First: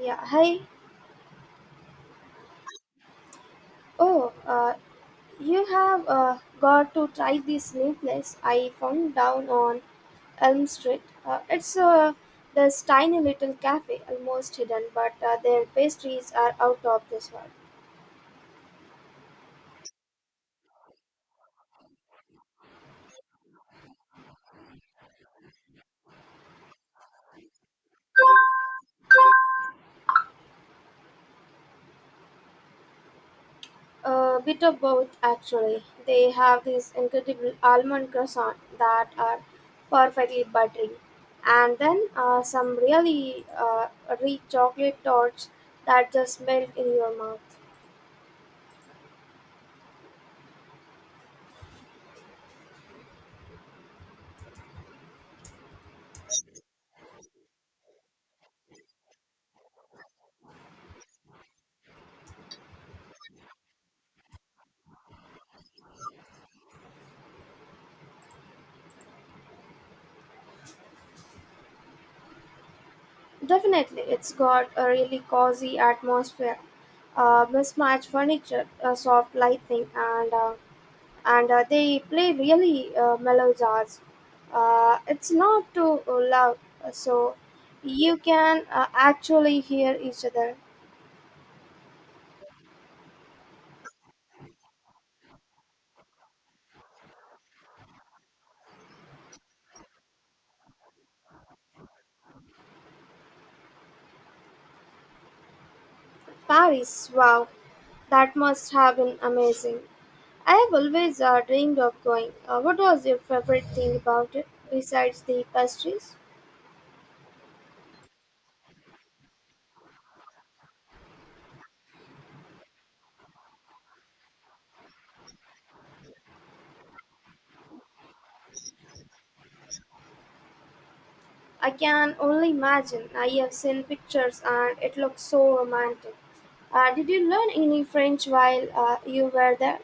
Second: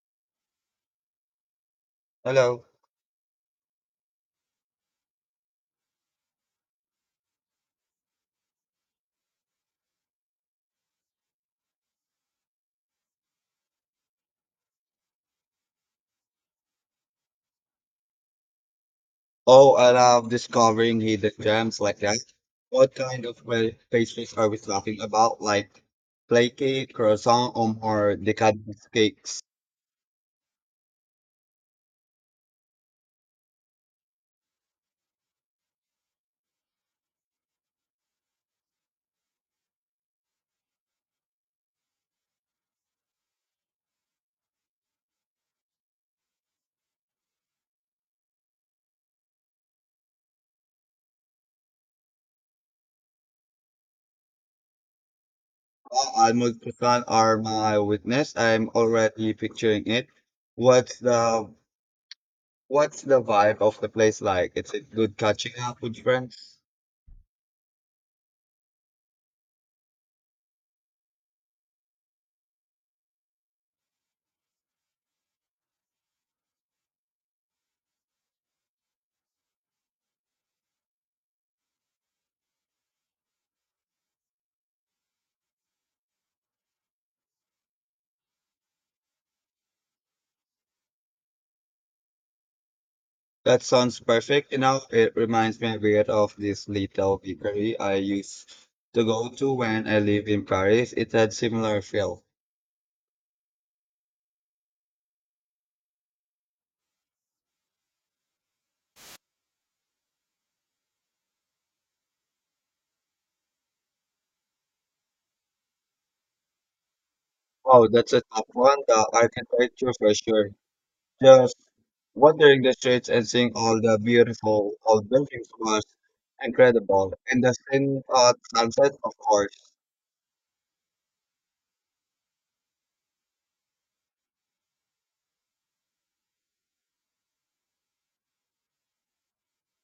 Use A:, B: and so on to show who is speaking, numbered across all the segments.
A: Yeah, hi.
B: Hello.
A: Oh, uh, you have got to try this new place I found down on Elm Street. It's this tiny little cafe, almost hidden, but their pastries are out of this world.
B: Oh, I love discovering hidden gems like that. What kind of pastries are we talking about? Like flaky cake, croissant, or more decadent cakes?
A: A bit of both, actually. They have these incredible almond croissant that are perfectly buttery, and then some really rich chocolate torts that just melt in your mouth.
B: Oh, almond croissant are my witness. I'm already picturing it. What's the what's the vibe of the place like? Is it good catching up with friends?
A: Definitely, it's got a really cozy atmosphere, mismatched furniture, soft lighting, and they play really mellow jazz. It's not too loud, so you can actually hear each other.
B: That sounds perfect. You know, it reminds me a bit of this little bakery I used to go to when I lived in Paris. It had similar feel.
A: Paris, wow, that must have been amazing. I have always dreamed of going. What was your favorite thing about it besides the pastries?
B: Wow, that's a tough one. The architecture for sure. Just wandering the streets and seeing all the beautiful old buildings was incredible. And the scene at sunset, of course.
A: I can only imagine. I have seen pictures and it looks so romantic. Did you learn any French while you were there?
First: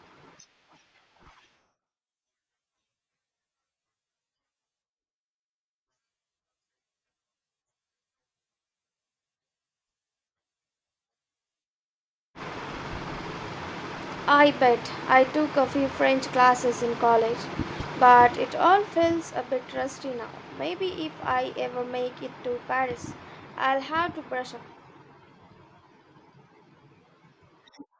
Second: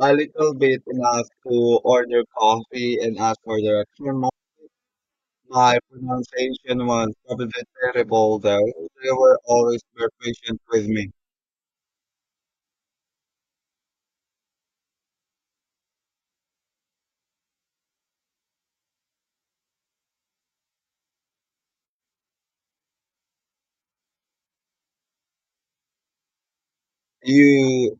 B: A little bit enough to order coffee and ask for direction. My pronunciation was probably terrible, though. They were always very patient with me.
A: I bet. I took a few French classes in college, but it all feels a bit rusty now. Maybe if I ever make it to Paris, I'll have to brush up.
B: You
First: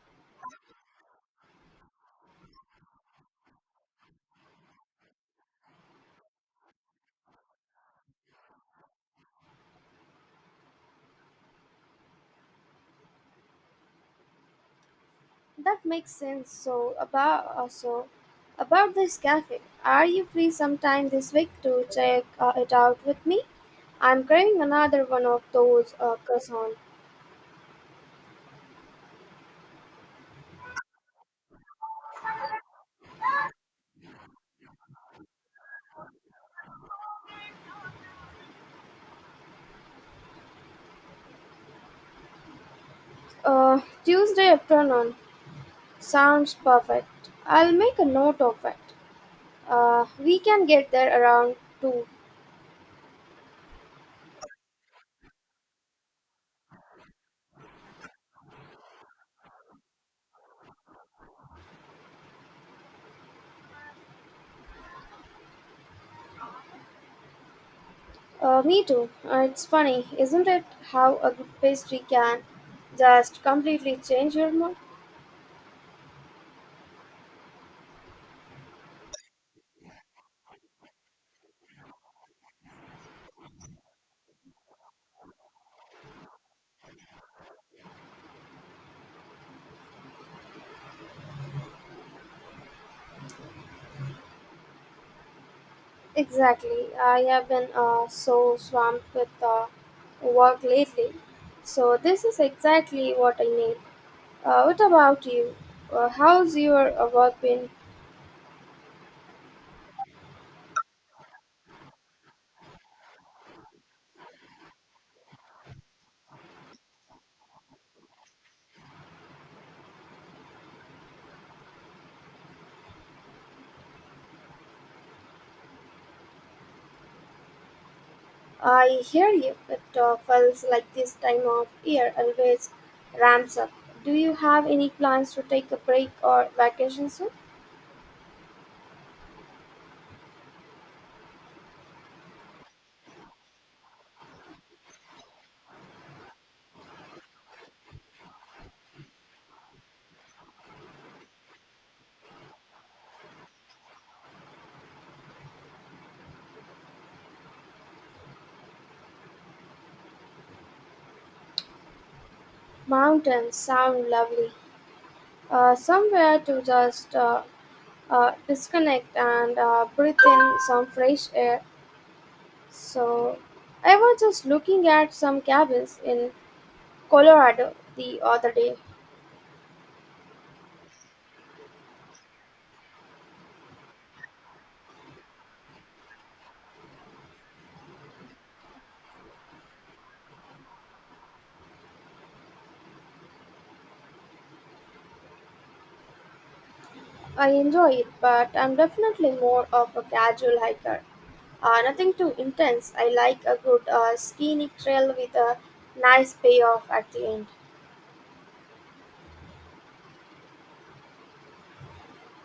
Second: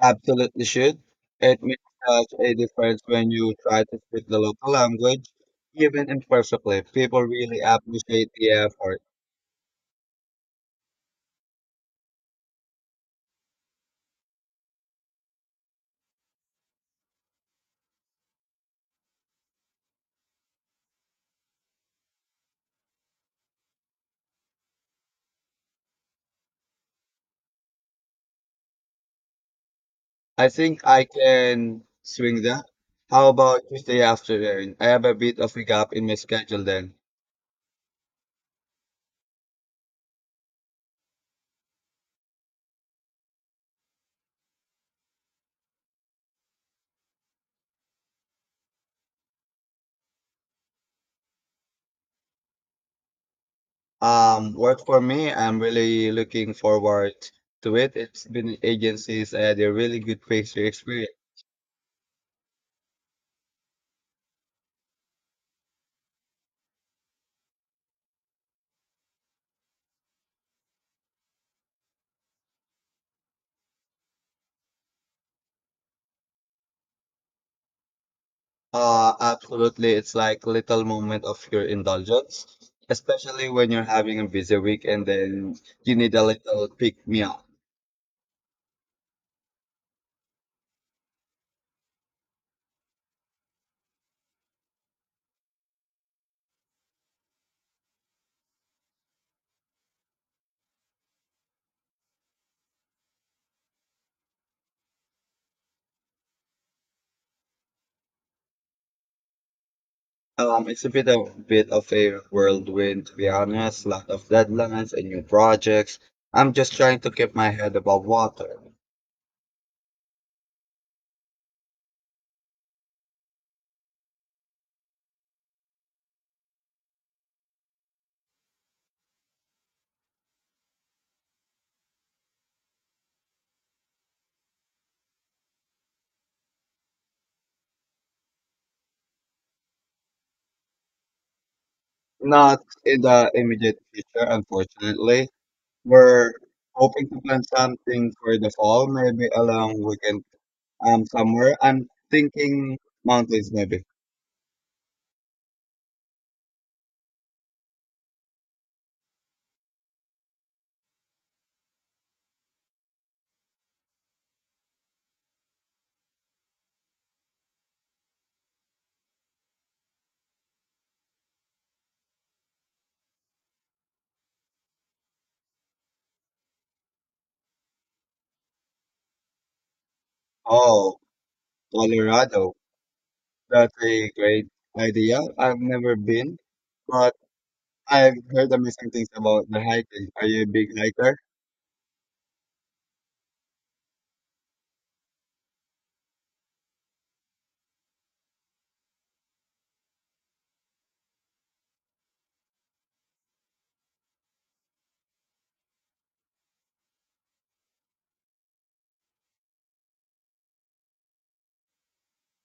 B: Absolutely should. It makes such a difference when you try to speak the local language, even imperfectly. People really appreciate the effort.
A: That makes sense. So about also about this cafe, are you free sometime this week to check it out with me? I'm craving another one of those croissants.
B: I think I can swing that. How about Tuesday afternoon? I have a bit of a gap in my schedule then.
A: Tuesday afternoon sounds perfect. I'll make a note of it. We can get there around two.
B: Work for me. I'm really looking forward to it. It's been agencies had a really good picture experience.
A: Me too. It's funny, isn't it? How a good pastry can just completely change your mood.
B: Absolutely. It's like little moment of your indulgence, especially when you're having a busy week and then you need a little pick me up.
A: Exactly. I have been so swamped with work lately. So, this is exactly what I need. What about you? How's your work been?
B: It's a bit of a whirlwind to be honest. Lot of deadlines and new projects. I'm just trying to keep my head above water.
A: I hear you. It feels like this time of year always ramps up. Do you have any plans to take a break or vacation soon?
B: Not in the immediate future, unfortunately. We're hoping to plan something for the fall, maybe a long weekend somewhere. I'm thinking mountains maybe.
A: Mountains sound lovely. Somewhere to just disconnect and breathe in some fresh air. So, I was just looking at some cabins in Colorado the other day.
B: Oh. Colorado. That's a great idea. I've never been, but I've heard amazing things about the hiking. Are you a big hiker?
A: I enjoy it, but I'm definitely more of a casual hiker. Nothing too intense. I like a good scenic trail with a nice payoff at the end.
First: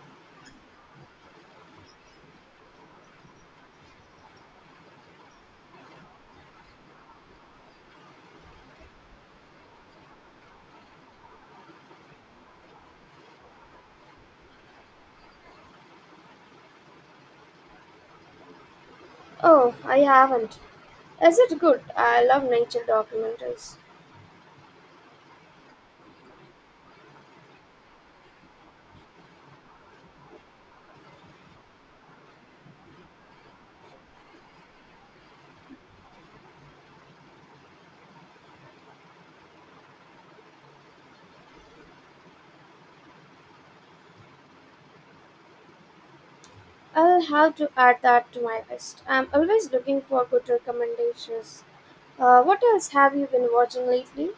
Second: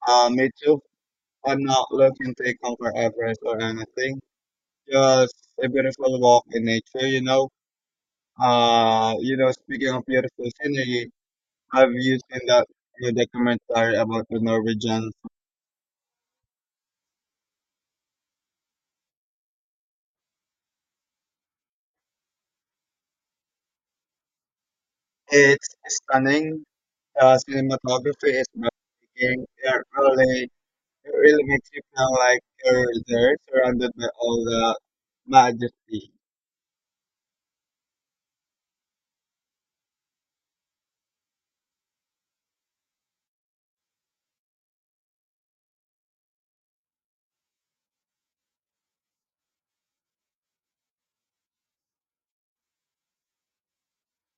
B: Me too. I'm not looking to conquer Everest or anything. Just a beautiful walk in nature, you know. Speaking of beautiful scenery, have you seen that new documentary about the Norwegians?
A: Oh, I haven't. Is it good? I love nature documentaries.
B: It's stunning. Cinematography is breathtaking. It really makes you feel like you're there, surrounded by all the majesty.
A: I'll have to add that to my list. I'm always looking for good recommendations. What else have you been watching lately?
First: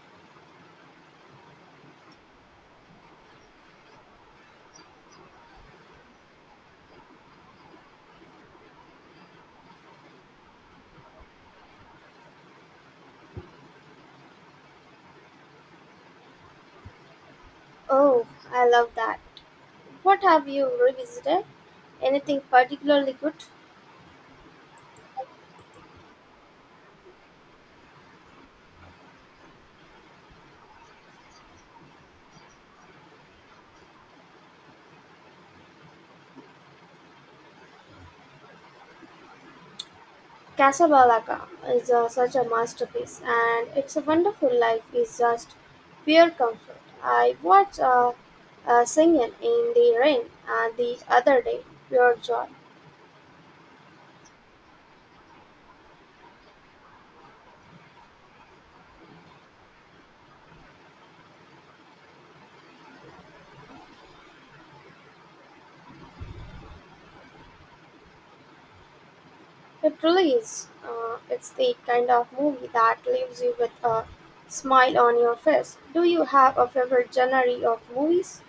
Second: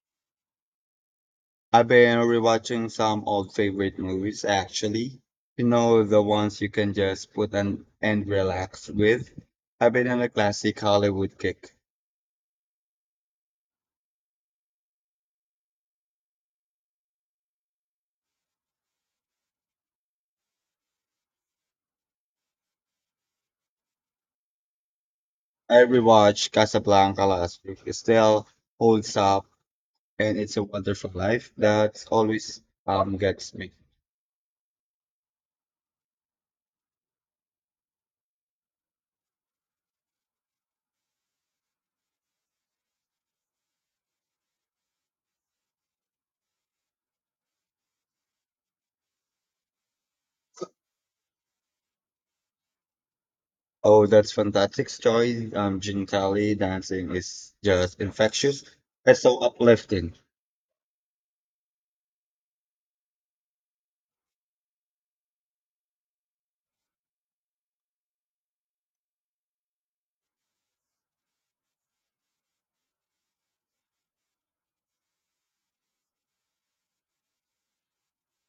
B: I've been rewatching some old favorite movies actually. You know, the ones you can just put on and relax with. I've been on a classic Hollywood kick.
A: Oh, I love that. What have you revisited? Anything particularly good?
B: I rewatched Casablanca last week. It still holds up, and it's a wonderful life that always gets me.
A: Casablanca is such a masterpiece, and It's a Wonderful Life is just pure comfort. I watched Singing in the Rain the other day, pure joy.
B: Oh, that's fantastic story. Gene Kelly dancing is just infectious. It's so uplifting.
A: It really is. It's the kind of movie that leaves you with a smile on your face. Do you have a favorite genre of movies?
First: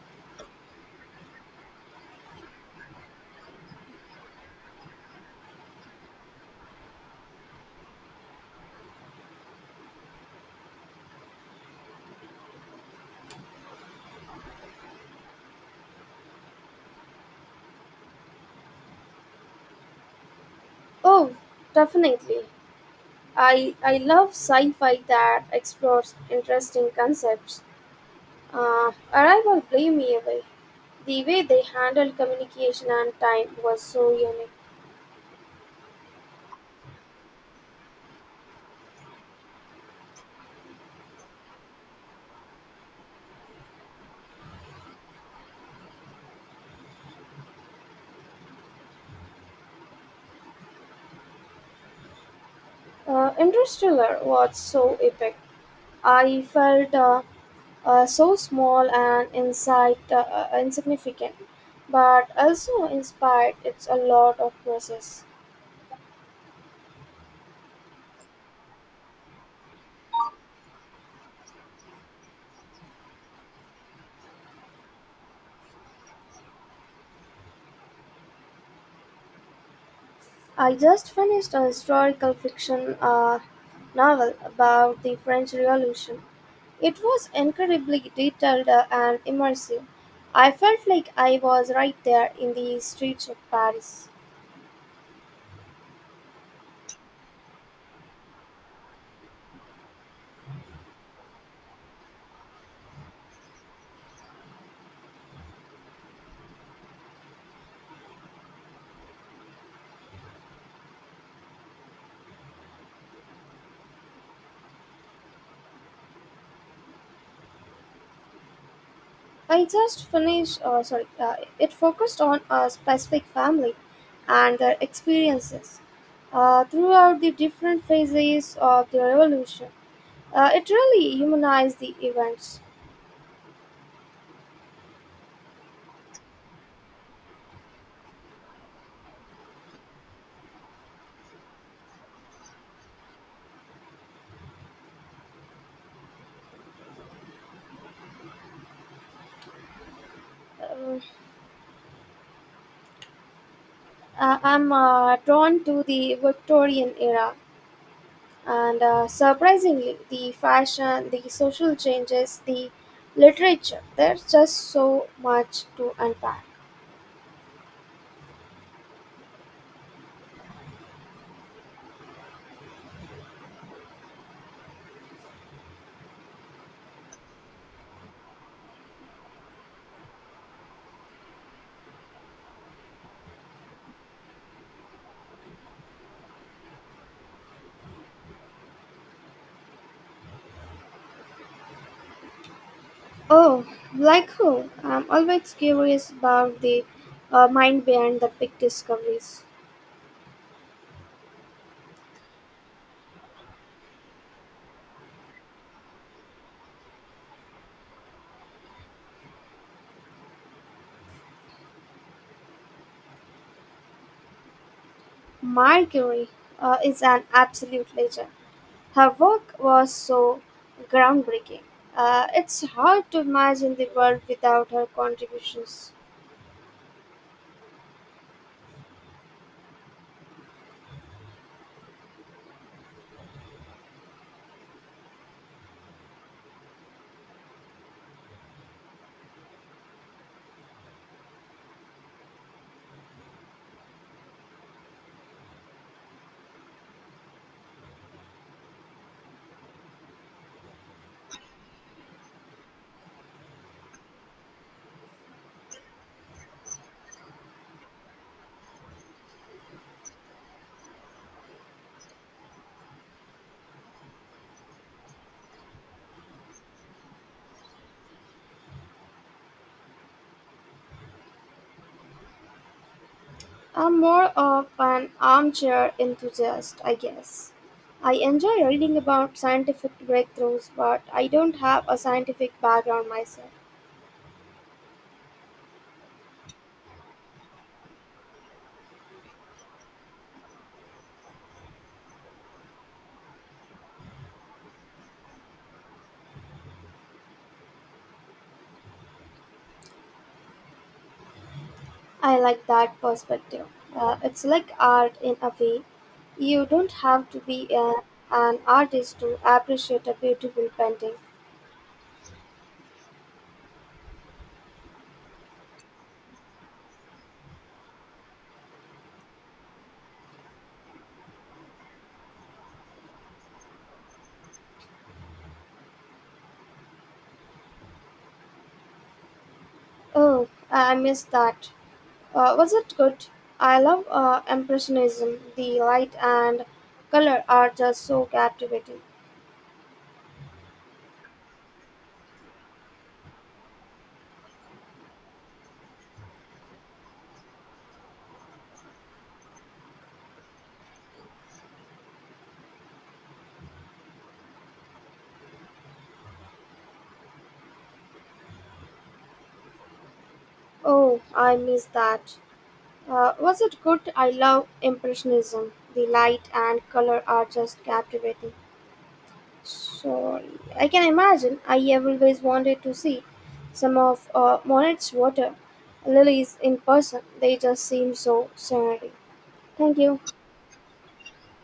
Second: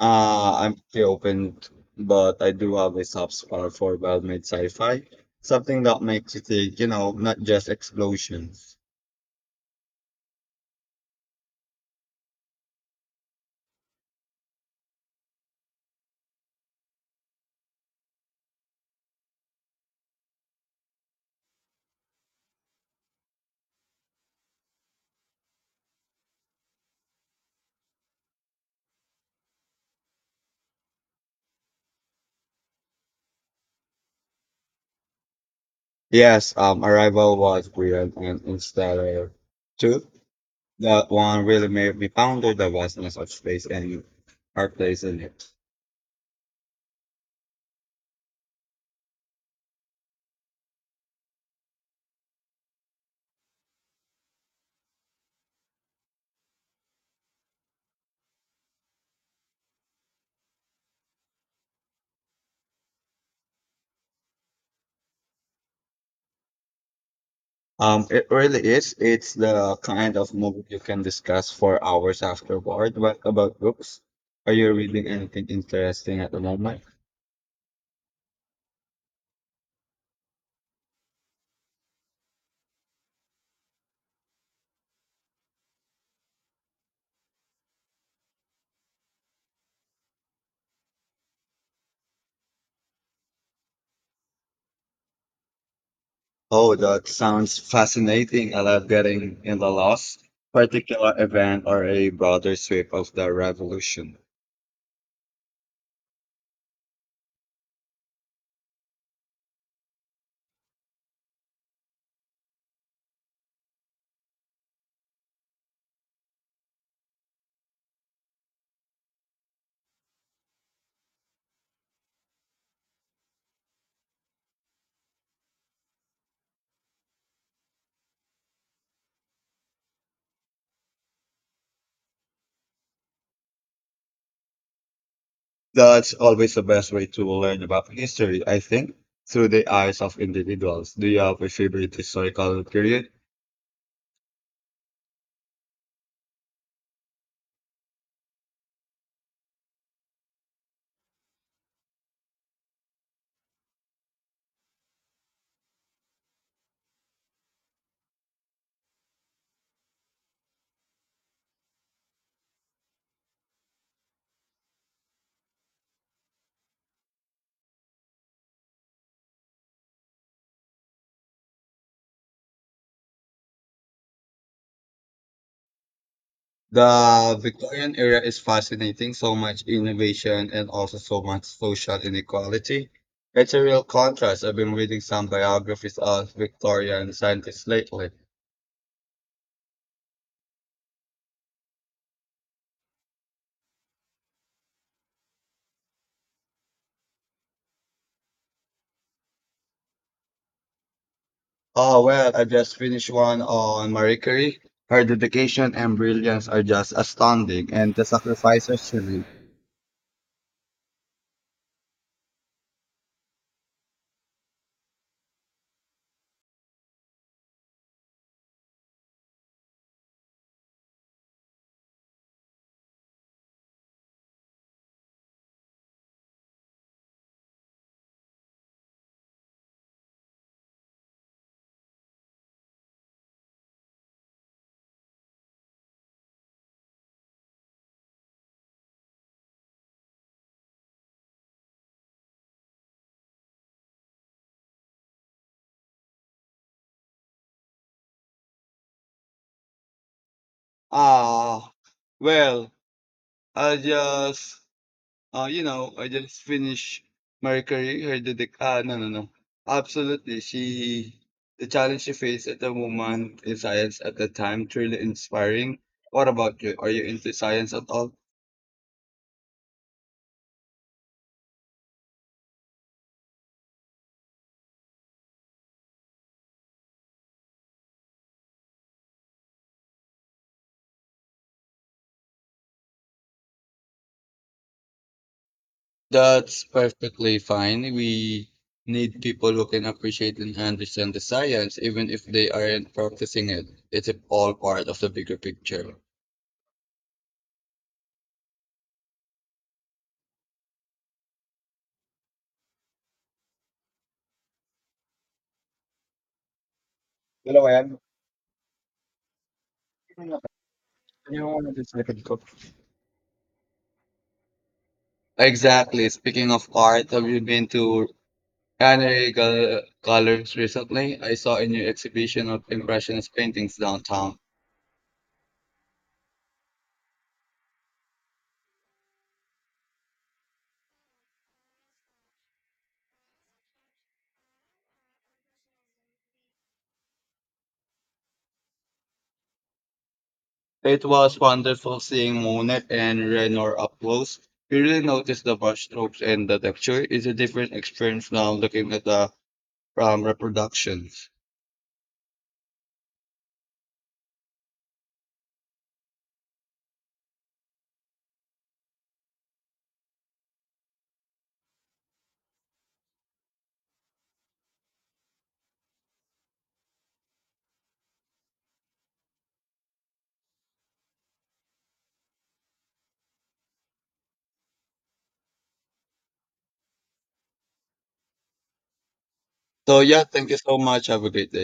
B: I'm pretty open, but I do have a soft spot for well-made sci-fi. Something that makes you think, you know, not just explosions.
A: Oh, definitely. I love sci fi that explores interesting concepts. Arrival blew me away. The way they handled communication and time was so unique.
B: Yes, Arrival was brilliant and Interstellar too. That one really made me ponder the vastness of space and our place in it.
A: Interstellar was so epic. I felt so small and insignificant, but also inspired. It's a lot of process.
B: It really is. It's the kind of movie you can discuss for hours afterward. What about books? Are you reading anything interesting at the moment?
A: I just finished a historical fiction novel about the French Revolution. It was incredibly detailed and immersive. I felt like I was right there in the streets of Paris.
B: Oh, that sounds fascinating. I love getting in the last particular event or a broader sweep of the revolution.
A: I just finished, sorry, it focused on a specific family and their experiences throughout the different phases of the revolution. It really humanized the events.
B: That's always the best way to learn about history, I think, through the eyes of individuals. Do you have a favorite historical period?
A: Uh, I'm drawn to the Victorian era and surprisingly the fashion, the social changes, the literature. There's just so much to unpack.
B: The Victorian era is fascinating, so much innovation and also so much social inequality. It's a real contrast. I've been reading some biographies of Victorian scientists lately.
A: Oh, like who? I'm always curious about the mind behind the big discoveries.
B: Oh, well, I just finished one on Marie Curie. Her dedication and brilliance are just astounding, and the sacrifices she made.
A: Mercury is an absolute legend. Her work was so groundbreaking. It's hard to imagine the world without her contributions.
B: Ah, well, I just, I just finished Marie Curie. Ah, no, no, no. Absolutely, the challenge she faced at the moment in science at the time, truly inspiring. What about you? Are you into science at all?
A: I'm more of an armchair enthusiast, I guess. I enjoy reading about scientific breakthroughs, but I don't have a scientific background myself.
B: That's perfectly fine. We need people who can appreciate and understand the science, even if they aren't practicing it. It's all part of the bigger picture.
A: I like that perspective. It's like art in a way. You don't have to be an artist to appreciate a beautiful painting.
B: You wanted to second cook. Exactly. Speaking of art, have you been to Colors recently? I saw a new exhibition of Impressionist paintings downtown.
A: Oh, I missed that. Was it good? I love Impressionism. The light and color are just so captivating.
B: It was wonderful seeing Monet and Renoir up close. You really notice the brushstrokes and the texture. It's a different experience now looking at the reproduction.
A: Oh, I miss that. Was it good? I love Impressionism. The light and color are just captivating. So I can imagine. I have always wanted to see some of Monet's water lilies in person. They just seem so serene. Thank
B: So
A: you.
B: yeah, thank you so much. Have a great day.